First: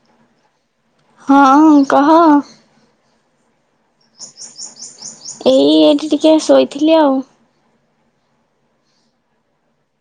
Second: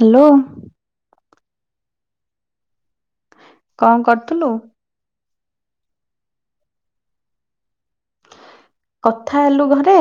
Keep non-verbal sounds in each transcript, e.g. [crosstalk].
Hello. ହଁ କହ। କଣ କରୁଥିଲୁ? ଏଇ ଏଠି ଟିକେ ଶୋଇଥିଲି ଆଉ। କଥା ହେଲୁ ଘରେ?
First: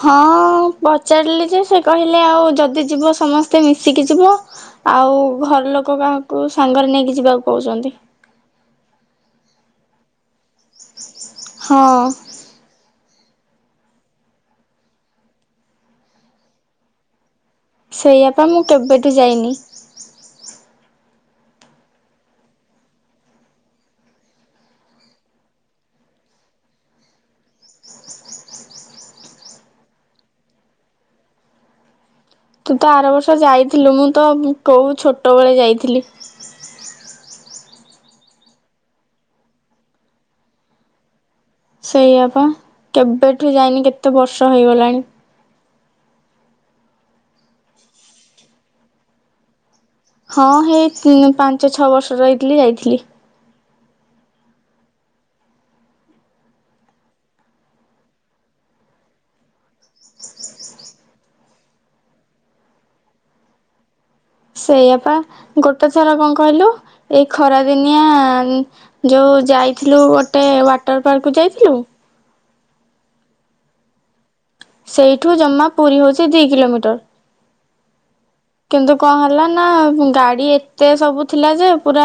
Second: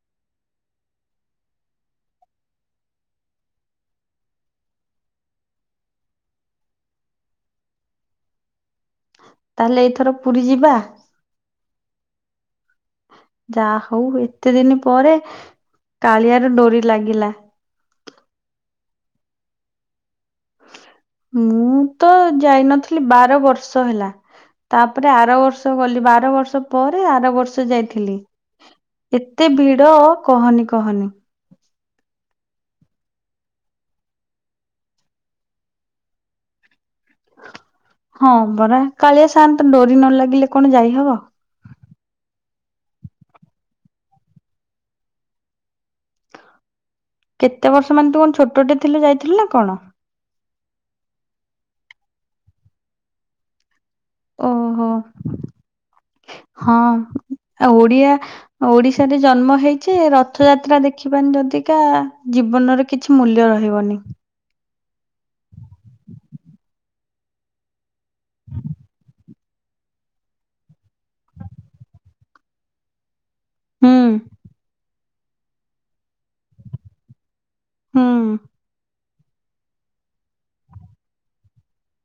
ହଁ ପଚାରିଲି ଯେ ସେ କହିଲେ ଆଉ ଯଦି ଯିବ ସମସ୍ତେ ମିଶିକି ଯିବ। ଆଉ ଘର ଲୋକ କାହାକୁ ସାଙ୍ଗରେ ନେଇକି ଯିବାକୁ କଉଛନ୍ତି। ତାହେଲେ ଏଇଥର ପୁରୀ ଯିବା? ହଁ ଯା ହଉ ଏତେ ଦିନି ପରେ କାଳିଆର ଡୋରି ଲାଗିଲା ଶୋଇଆ ପା ମୁଁ କେବେଠୁ ଯାଇନି ମୁଁ ତ ଯାଇନଥିଲି ବାର ବର୍ଷ ହେଲା ତାପରେ ଆର ବର୍ଷ ଗଲି ବାର ବର୍ଷ ପରେ ଆର ବର୍ଷ ଯାଇଥିଲି ଏତେ ଭିଡ କହନି କହନି ତୁ ତ ଆର ବର୍ଷ ଯାଇଥିଲୁ ମୁଁ ତ କୋଉ ଛୋଟବେଳେ ଯାଇଥିଲି ହଁ ପରା କାଳିଆ ସାଆନ୍ତ ଡୋରି ନ ଲାଗିଲେ କଣ ଯାଇହବ ସେଇଆ ପା କେବେଠୁ ଯାଇନି କେତେ ବର୍ଷ ହେଇଗଲାଣି କେତେ ବର୍ଷ ମାନେ ତୁ କଣ ଛୋଟଟେ ଥିଲୁ ଯାଇଥିଲୁ ନା କଣ ହଁ ହେଇ ପାଞ୍ଚ ଛଅ ବର୍ଷର ହେଇଥିଲି ଯାଇଥିଲି ଓହୋ ହଁ ଆଉ ଓଡିଆ ଓଡିଶାରେ ଜନ୍ମ ହେଇଛେ ରଥଯାତ୍ରା ଦେଖିବାନି ଯଦି କା ଜୀବନରେ କିଛି ମୂଲ୍ୟ ରହିବନି ସେଇଆପା ଗୋଟେ ଥର କଣ କହିଲୁ ଏଇ ଖରାଦିନିଆ ଯେଉଁ ଯାଇଥିଲୁ ଗୋଟେ ୱାଟର ପାର୍କକୁ ଯାଇଥିଲୁ ହୁ ସେଇଠୁ ଜମା ପୁରୀ ହେଉଛି ଦୁଇ କିଲୋମିଟର ହୁଁ କିନ୍ତୁ କଣ ହେଲା ନା ଗାଡି ଏତେ ସବୁ ଥିଲା ଯେ ପୁରା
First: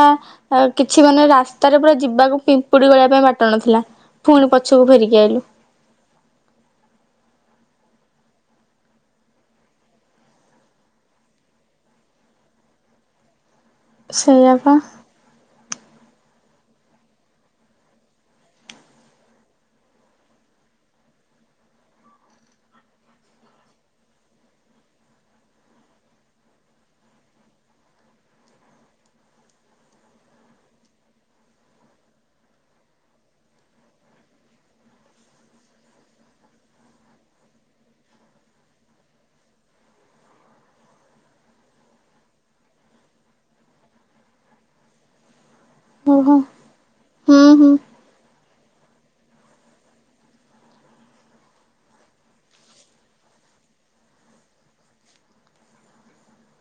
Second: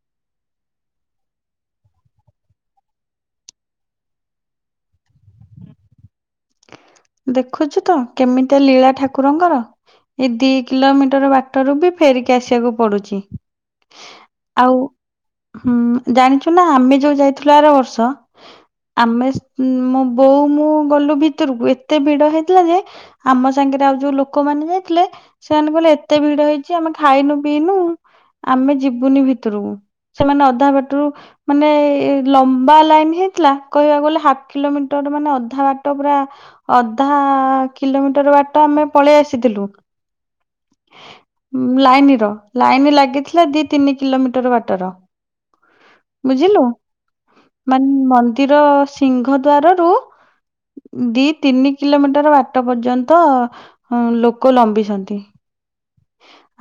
ଆ କିଛି ମାନେ ରାସ୍ତାରେ ପୁରା ଯିବାକୁ ପିମ୍ପୁଡି ଗଲିବା ପାଇଁ ବାଟ ନଥିଲା ପୁଣି ପଛକୁ ଫେରିକି ଆଇଲୁ ଦେଖୁଛୁ ତ କେମିତି ଲୀଳା ଠାକୁରଙ୍କର ଏଇ ଦି କିଲୋମିଟର ବାଟରୁ ବି ଫେରିକି ଆସିବାକୁ ପଡୁଛି ସେଇଆପା ଆଉ ହୁଁ ଜାଣିଛୁ ନା ଆମେ ଯୋଉ ଯାଇଥିଲୁ ଆର ବର୍ଷ ଆମେ ମୋ ବୋଉ ମୁଁ ଗଲୁ ଭିତରକୁ ଏତେ ଭିଡ ହେଇଥିଲା ଯେ ଆମ ସାଙ୍ଗରେ ଆଉ ଯୋଉ ଲୋକମାନେ ଯାଇଥିଲେ ସେମାନେ କହିଲେ ଏତେ ଭିଡ ହେଇଛି ଆମେ ଖାଇନୁ ପିଇନୁ ଆମେ ଯିବୁନି ଭିତରକୁ ସେମାନେ ଅଧା ବାଟରୁ ମାନେ ଲମ୍ବା ଲାଇନ ହେଇଥିଲା କହିବାକୁ ଗଲେ ହାଫ କିଲୋମିଟର ମାନେ ଅଧା ବାଟ ପୁରା ଅଧା କିଲୋମିଟର ବାଟ ଆମେ ପଳେଇ ଆସିଥିଲୁ ଲାଇନ ର ଲାଇନ ଲାଗିଥିଲା ଦି ତିନି କିଲୋମିଟର ବାଟର ଓହୋ ବୁଝିଲୁ ହୁଁ ହୁଁ ମାନେ ମନ୍ଦିର ସିଂହ ଦ୍ୱାରରୁ ଦି ତିନି କିଲୋମିଟର ବାଟ ପର୍ଯ୍ୟନ୍ତ ଲୋକ ଲମ୍ବିଛନ୍ତି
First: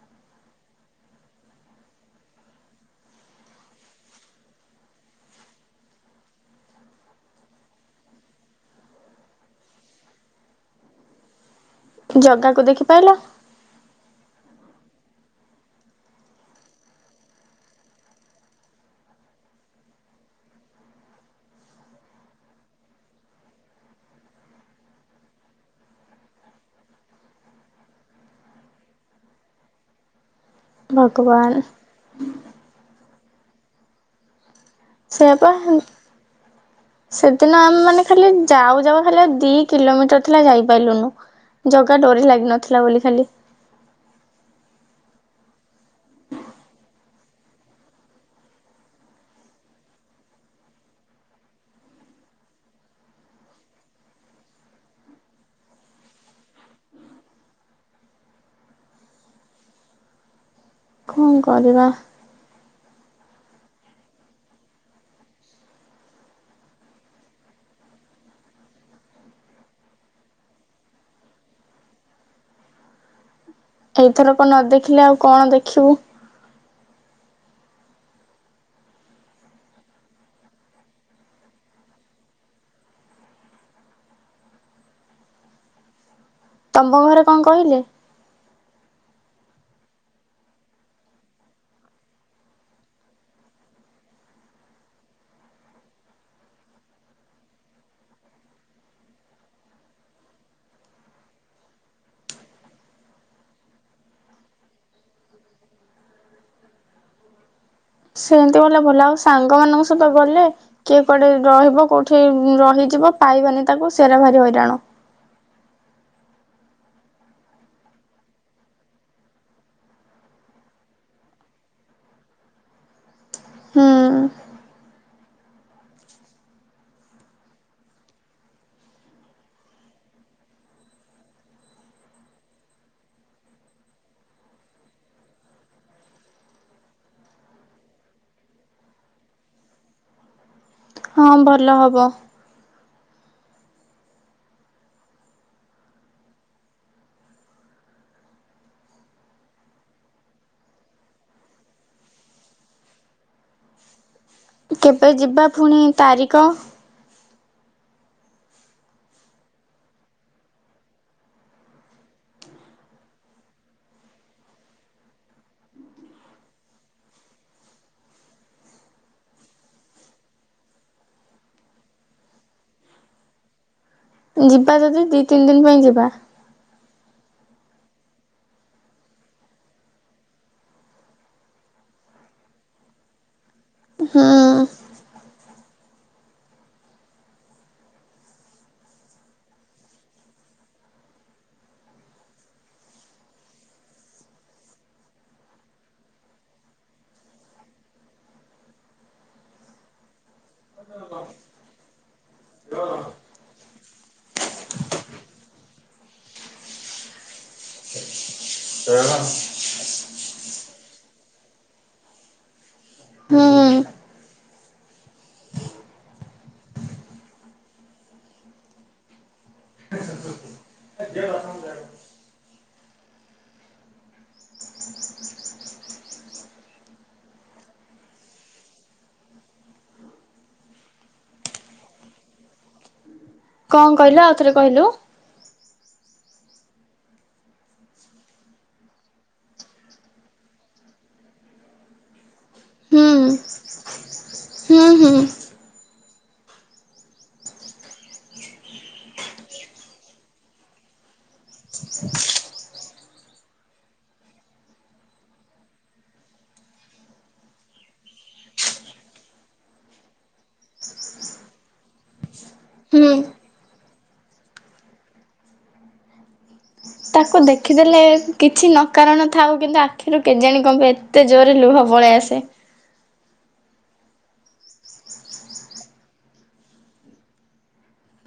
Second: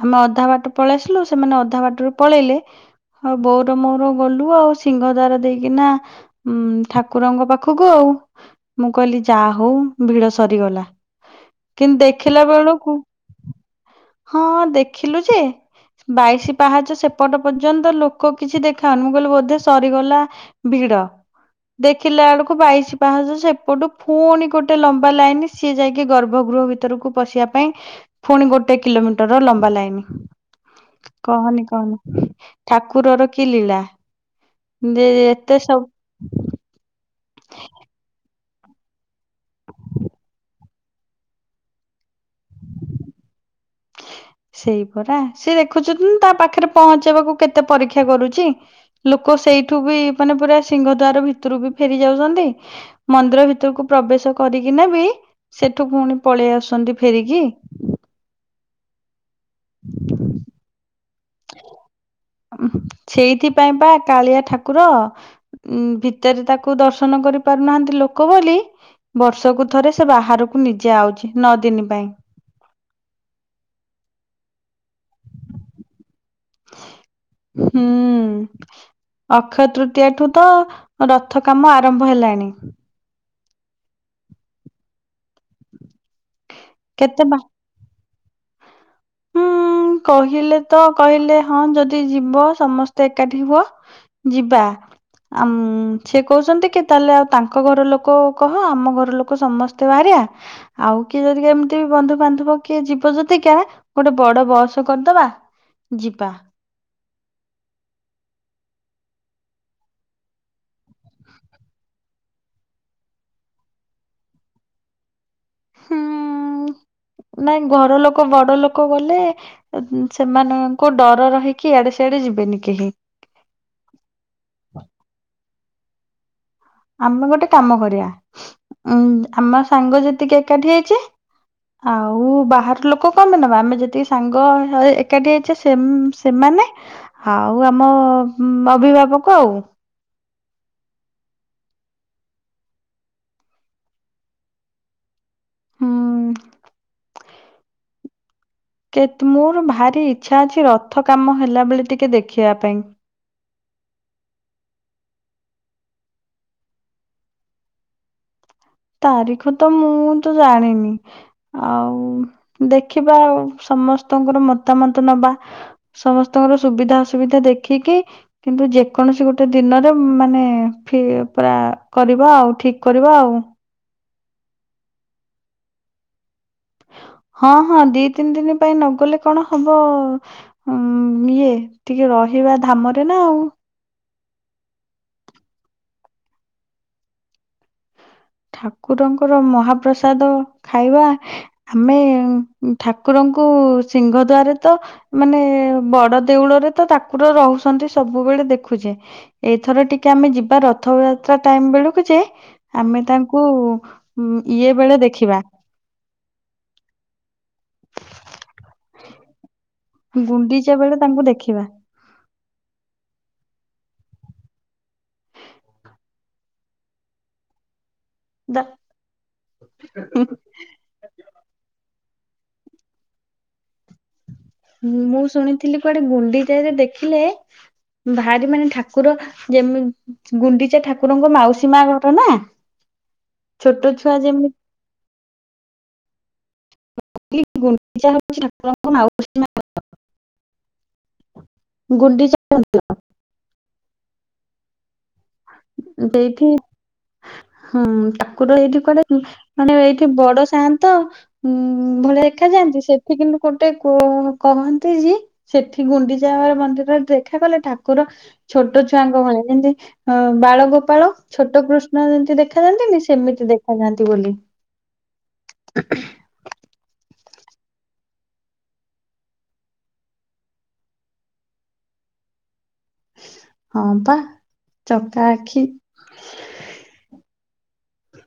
ଆମେ ଅଧା ବାଟ ପଳେଇସିଲୁ ସେମାନେ ଅଧା ବାଟରୁ ପଳେଇଲେ ହଉ ବୋଉର ମୋର ଗଲୁ ଆଉ ସିଂହ ଦ୍ୱାର ଦେଇକିନା ଉୁଁ ଠାକୁରଙ୍କ ପାଖକୁ ଆଉ ମୁଁ କହିଲି ଯାହା ହଉ ଭିଡ ସରିଗଲା କିନ୍ତୁ ଦେଖିଲା ଜଗାକୁ ଦେଖି ବେଳକୁ ପାଇଲ ହଁ ଦେଖିଲୁ ଯେ ବାଇଶି ପାହାଚ ସେପଟ ପର୍ଯ୍ୟନ୍ତ ଲୋକ କିଛି ଦେଖାଉନି ମୁଁ କହିଲି ବୋଧେ ସରିଗଲା ଭିଡ଼। ଦେଖିଲା ବେଳକୁ ବାଇଶି ପାହାଚ ସେପଟୁ ଫୁଣି ଗୋଟେ ଲମ୍ବା ଲାଇନ ସିଏ ଯାଇକି ଗର୍ଭ ଗୃହ ଭିତରକୁ ପଶିବା ପାଇଁ ଫୁଣି ଗୋଟେ କିଲୋମିଟର ଲମ୍ବା ଲାଇନ ଭଗବାନ କହନି କହନି ଠାକୁରର କି ଲୀଳା ଯେ ସେଆପା ଏତେ ସବୁ ସେଦିନ ଆମେ ମାନେ ଖାଲି ଯାଉ ଯାଉ ଖାଲି ଆଉ ଦି କିଲୋମିଟର ଥିଲା ଯାଇପାରିଲୁନୁ ଜଗା ଡୋରି ଲାଗିନଥିଲା ବୋଲି ଖାଲି ସେଇ ପରା ସେ ଦେଖୁଛନ୍ତି ତା ପାଖରେ ପହଞ୍ଚେଇବାକୁ କେତେ ପରୀକ୍ଷା କରୁଛି ଲୋକ ସେଇଠୁ ବି ମାନେ ପୁରା ସିଂହ ଦ୍ୱାର ଭିତରୁ ବି ଫେରି ଯାଉଛନ୍ତି। ମନ୍ଦିର ଭିତରକୁ ପ୍ରବେଶ କରିକିନା ବି ସେଠୁ ପୁଣି ପଳେଇ ଆସନ୍ତି ଫେରିକି କଣ କରିବା ସେଇଥିପାଇଁ ପା କାଳିଆ ଠାକୁର ଉ ଭିତରେ ତାକୁ ଦର୍ଶନ କରି ପାରୁନାହାନ୍ତି ଲୋକ ବୋଲି ବର୍ଷକୁ ଥରେ ସେ ବାହାରକୁ ନିଜେ ଆଉଛି ନଅ ଦିନ ପାଇଁ ତ‌ ଏଇଥରକ ନ ଦେଖିଲେ ଆଉ କଣ ଦେଖିବୁ? ହୁଁ। ଅକ୍ଷୟ ତୃତୀୟା ଠୁ ତ ରଥ କାମ ଆରମ୍ଭ ହେଲାଣି ତମ ଘରେ କେତେ ବା କଣ କହିଲେ? ହୁଁ କହିଲେ ତ କହିଲେ ହଁ ଯଦି ଯିବ ସମସ୍ତେ ଏକାଠି ହୁଅ ଯିବା। ଆ ସେ କହୁଛନ୍ତି କି ତାହେଲେ ଆଉ ତାଙ୍କ ଘର ଲୋକ କହ ଆମ ଘର ଲୋକ ସମସ୍ତେ ବାହାରିଆ ଆଉ କିଏ ଯଦି ଏମିତି ବି ବନ୍ଧୁ ବାନ୍ଧବ କିଏ ଯିବ ଯଦି କା ଗୋଟେ ବଡ଼ ବସ୍ କରିଦେବା ଯିବା। ସେମିତି ଗଲେ ଭଲ ଆଉ ସାଙ୍ଗ ମାନଙ୍କ ସହିତ ଗଲେ କିଏ କୁଆଡେ ରହିବ କୋଉଠି ରହିଯିବ ପାଇବାନି ତାକୁ ସେରା ଭାରି ହଇରାଣ ହୁଁ ନାଇଁ ଘର ଲୋକ ବଡ ଲୋକ ଗଲେ ସେମାନଙ୍କ ଡର ରହିକି ଇଆଡେ ସେଆଡେ ଯିବେନି କେହି ହୁଁ ଆମେ ଗୋଟେ କାମ କରିବା ଉଁ ଆମ ସାଙ୍ଗ ଯେତିକି ଏକାଠି ହେଇଛେ ଆଉ ବାହାର ଲୋକ କଣ ପାଇଁ ନେବା ଆମେ ଯେତିକି ସାଙ୍ଗ ଏକାଠି ହେଇଛେ ସେ ସେମାନେ ଆଉ ଆମ ଅଭିଭାବକ ଆଉ ହଁ ଭଲ ହବ। ହଁ। କେ ମୋର ଭାରି ଇଛା ଅଛି ରଥ କାମ ହେଲା ବଳେ ଟିକେ ଦେଖିବା ପାଇଁ କେବେ ଯିବା ଫୁଣି ତାରିଖ ତାରିଖ ତ ମୁଁ ତ ଜାଣିନି ଆଉ ଦେଖିବା ସମସ୍ତଙ୍କର ମତାମତ ନବା ସମସ୍ତଙ୍କର ସୁବିଧା ଅସୁବିଧା ଦେଖିକି କିନ୍ତୁ ଯେକୌଣସି ଗୋଟେ ଦିନରେ ମାନେ ପା କରିବା ଆଉ ଠିକ କରିବା ଆଉ ଯିବା ଯଦି ଦି ତିନି ଦିନ ପାଇଁ ଯିବା? ହଁ ହଁ ଦି ତିନି ଦିନ ପାଇଁ ନଗଲେ କଣ ହବ ହଁ ଇଏ ଟିକେ ରହିବା ଧାମରେ ନା ଆଉ ହଁ। ଠାକୁରଙ୍କର ମହାପ୍ରସାଦ ଖାଇବା ଆମେ ଠାକୁରଙ୍କୁ ସିଂହଦ୍ଵାରରେ ତ ମାନେ ବଡ ଦେଉଳରେ ତ ତାକୁର ରହୁଛନ୍ତି ସବୁବେଳେ ଦେଖୁଚେ। ଏଇଥର ଟିକେ ଆମେ ଯିବା ରଥଯାତ୍ରା ଟାଇମ ବେଳକୁ ଯେ ଆମେ ତାଙ୍କୁ ଇଏ ବେଳେ ଦେଖିବା। [unintelligible] ଗୁଣ୍ଡିଚା ବେଳେ ତାଙ୍କୁ ଦେଖିବା। ହୁଁ। ଦା [unintelligible] ମୁଁ ଶୁଣିଥିଲି କୁଆଡେ ଗୁଣ୍ଡିଚା ରେ ଦେଖିଲେ ଭାରି ମାନେ ଠାକୁର ଯେମି ଗୁଣ୍ଡିଚା ଠାକୁରଙ୍କ ମାଉସି ମା ଘର ନା। ଛୋଟ କଁ ଛୁଆ କହିଲ ଆଉ ଥରେ ଯେମିତି କହିଲୁ? ମୁଁ କହିଲି ଗୁଣ୍ଡିଚା ହୋଉଚି ଠାକୁର ଙ୍କ ମାଉସୀ ମା ମନ୍ଦିର। ଗୁଣ୍ଡିଚା ମନ୍ଦିର। ହୁଁ। ହୁଁ ହୁଁ ଦେଇଠି। ହୁଁ ଠାକୁର ଏଇଠି କୁଆଡେ ମାନେ ଏଇଠି ବଡ ସାଆନ୍ତ। ଉଁ ଭଳିଆ ଦେଖା ଯାଆନ୍ତି ସେ ଠୀ କିନ୍ତୁ ଗୋଟେ କ କହନ୍ତି ଯେ ସେଠି ଗୁଣ୍ଡିଚାର ମନ୍ଦିର ଦେଖା ଗଲେ ଠାକୁର ଛୋଟ ଛୁଆଙ୍କ ଭଳି ଯେମିତି ଅ ବାଳଗୋପାଳ ଛୋଟ କୃଷ୍ଣ ଦେଖା ଯାଆନ୍ତିନି, ହୁଁ। ସେମିତି ଦେଖାଯାଆନ୍ତି ବୋଲି। ତାକୁ ଦେଖିଦେଲେ କିଛି ନ କାରଣ ଥାଉ କିନ୍ତୁ ଆଖିରେ କେଜାଣି କଣ ପାଇଁ ଏତେ ଜୋରରେ ଲୁହ ପଳେଇ ଆସେ। ହଁ ପା, ଚକା ଆଖି।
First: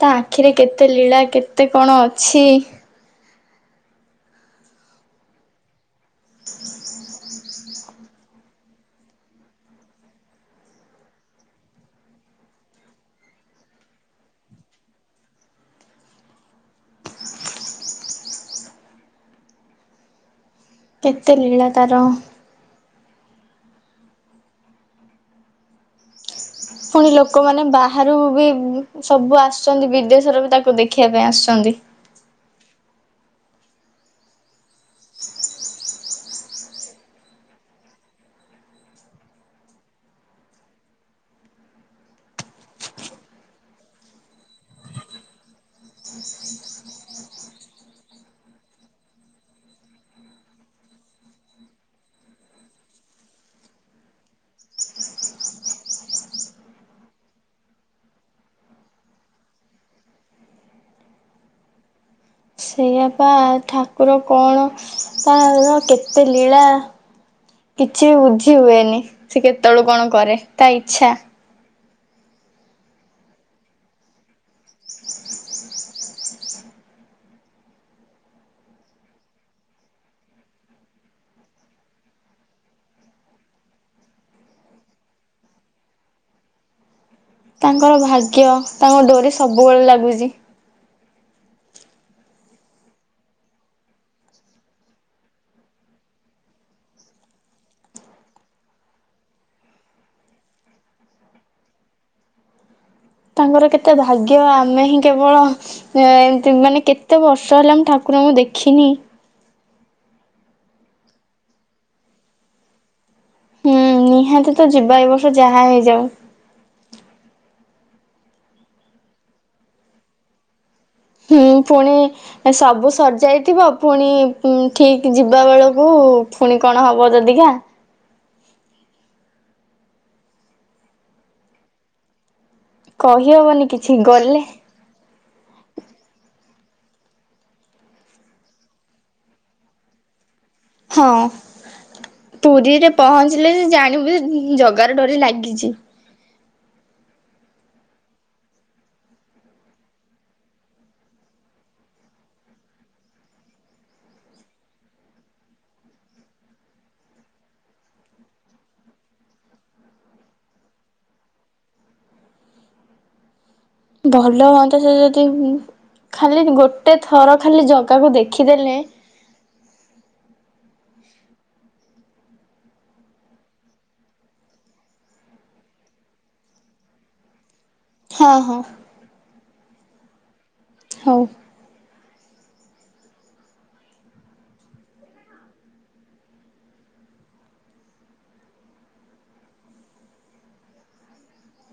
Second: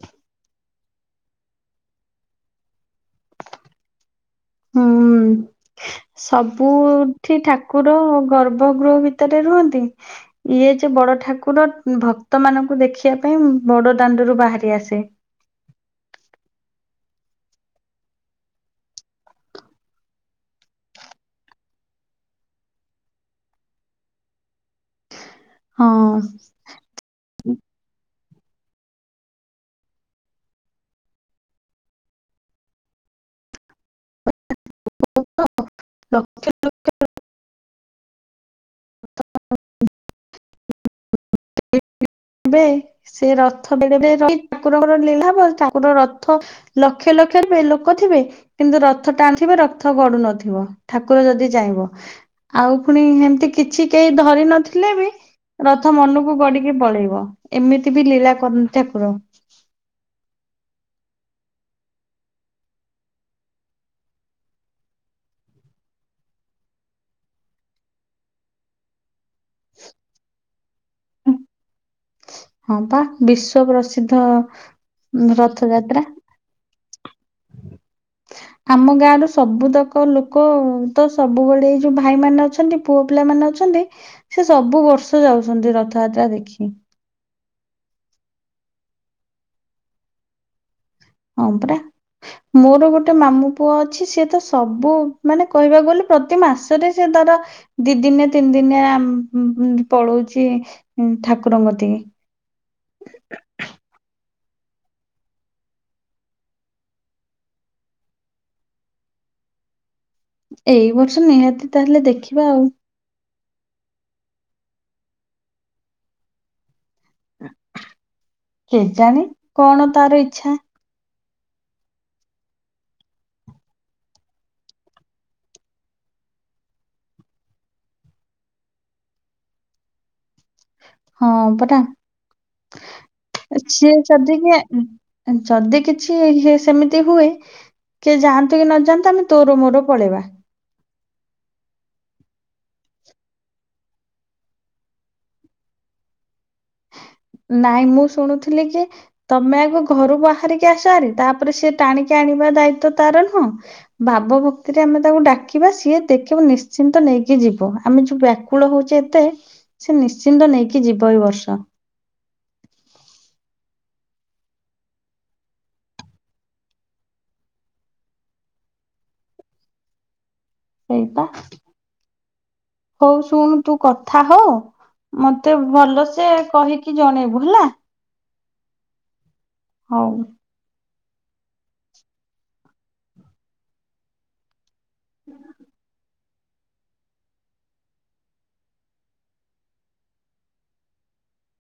ତା ଆଖିରେ କେତେ ଲୀଳା କେତେ କଣ ଅଛି। ହୁଁ, ସବୁ ଏଠି ଠାକୁର ଗର୍ଭ ଗୃହ ଭିତରେ ରୁହନ୍ତି। ଇଏ ଯେ ବଡ ଠାକୁର ଭକ୍ତ ମାନଙ୍କୁ ଦେଖିବା ପାଇଁ ବଡ ଦାଣ୍ଡରୁ ବାହାରି ଆସେ। କେତେ ଲୀଳା ତାର। ହଁ। ପୁଣି ଲୋକମାନେ ବାହାରୁ ବି ସବୁ ଆସୁସନ୍ତି, ବିଦେଶରୁ ବି ତାକୁ ଦେଖିବା ପାଇଁ ଆସୁଚନ୍ତି। [unintelligible] [unintelligible] [unintelligible] ସେ ରଥ ବି ରହି ଠାକୁରଙ୍କର ଲୀଳାହବ ଠାକୁର ରଥ ଲକ୍ଷ ଲକ୍ଷ ଲୋକ ଥିବେ। କିନ୍ତୁ ରଥ ଟାଣୁଥିବେ ରଥ ଗଡୁ ନଥିବ ଠାକୁର ଯଦି ଚାହିଁବ। ଆଉ ଫୁଣି ହେମିତି କିଛି କେହି ଧରି ନଥିଲେ ବି ତାମନକୁ ଗଡିକି ପଳେଇବ, ଏମିତି ବି ଲୀଳା କରନ୍ତି ଠାକୁର। ସେଇଆ ପା ଠାକୁର କଣ ତାର କେତେ ଲୀଳା। କିଛି ବି ବୁଝି ହୁଏନି ସେ କେତେବେଳେ କଣ କରେ ତା ଇଚ୍ଛା। ହଁ ପା ବିଶ୍ଵ ପ୍ରସିଦ୍ଧ ରଥଯାତ୍ରା। [inaudible] ଆମ ଗାଁ ର ସବୁତକ ଲୋକ ତ ସବୁବେଳେ ଏଇ ଯୋଉ ଭାଇମାନେ ଅଛନ୍ତି। ପୁଅ ପିଲାମାନେ ଅଛନ୍ତି, ସେ ସବୁ ବର୍ଷ ଯାଉଛନ୍ତି ରଥଯାତ୍ରା ଦେଖି। ତାଙ୍କର ଭାଗ୍ୟ ତାଙ୍କ ଡୋରି ସବୁବେଳେ ଲାଗୁଚି। ହଁ ପରା। ମୋର ଗୋଟେ ମାମୁ ପୁଅ ଅଛି ସିଏ ତ ସବୁ ମାନେ କହିବାକୁ ଗଲେ ପ୍ରତି ମାସରେ ସେ ତାର ଦି ଦିନେ ତିନି ଦିନିଆ ପଳଉଛି ଠାକୁରଙ୍କ କତିକି। ତାଙ୍କର କେତେ ଭାଗ୍ୟ ଆମେ ହିଁ କେବଳ ଏମିତି ମାନେ କେତେ ବର୍ଷ ହେଲା ମୁଁ ଠାକୁରଙ୍କୁ ଦେଖିନି। ଏଇ ବର୍ଷ ନିହାତି ତାହେଲେ ଦେଖିବା ଆଉ। ହୁଁ ନିହାତି ତ ଯିବା ଏ ବର୍ଷ ଯାହା ହେଇଯାଉ। କେଜାଣି କଣ ତାର ଇଛା। ହୁଁ ପୁଣି ସବୁ ସରିଯାଇଥିବ ପୁଣି ଠିକ୍ ଯିବା ବେଳକୁ ପୁଣି କଣ ହବ ଜଦିିକା। ହଁ ପରା କହିହବନି କିଛି ସିଏ ଯଦି ଗଲେ ବେ ଯଦି କିଛି ଇଏ ସେମିତି ହୁଏ। କିଏ ଯାଆନ୍ତୁ କି ନ ଯାଆନ୍ତୁ ଆମେ ତୋର ମୋର ପଳେଇବା। ହଁ ପୁରୀରେ ପହଞ୍ଚିଲେ ଯେ ଜାଣିବୁ ଜଗାର ଡୋରି ଲାଗିଚି। ନାଇଁ ମୁଁ ଶୁଣୁଥିଲି କି। ତମେ ଆଗ ଘରୁ ବାହାରିକି ଆସହରି ତାପରେ ସେ ଟାଣିକି ଆଣିବା ଦାୟିତ ତାର ନୁହଁ। ଭାବ ଭକ୍ତିରେ ଆମେ ତାକୁ ଡାକିବା ସିଏ ଦେଖିବୁ ନିଶ୍ଚିନ୍ତ ନେଇକି ଯିବ ଆମେ ଯିବା। ବ୍ୟାକୁଳ ହଉଛି ଏତେ ସେ ନିଶ୍ଚିନ୍ତ ନେଇକି ଯିବ ଏଇ ବର୍ଷ। ଭଲ ହୁଅନ୍ତା ସେ ଯଦି ଖାଲି ଗୋଟେ ଥର ଖାଲି ଜଗାକୁ ଦେଖିଦେଲେ। ସେଇପା ହଉ ଶୁଣ ତୁ କଥା ହଅ। ମତେ ଭଲସେ କହିକି ଜଣେଇବୁ ହେଲା। ହଁ ହଁ। ହଉ। ହଉ। [inaudible]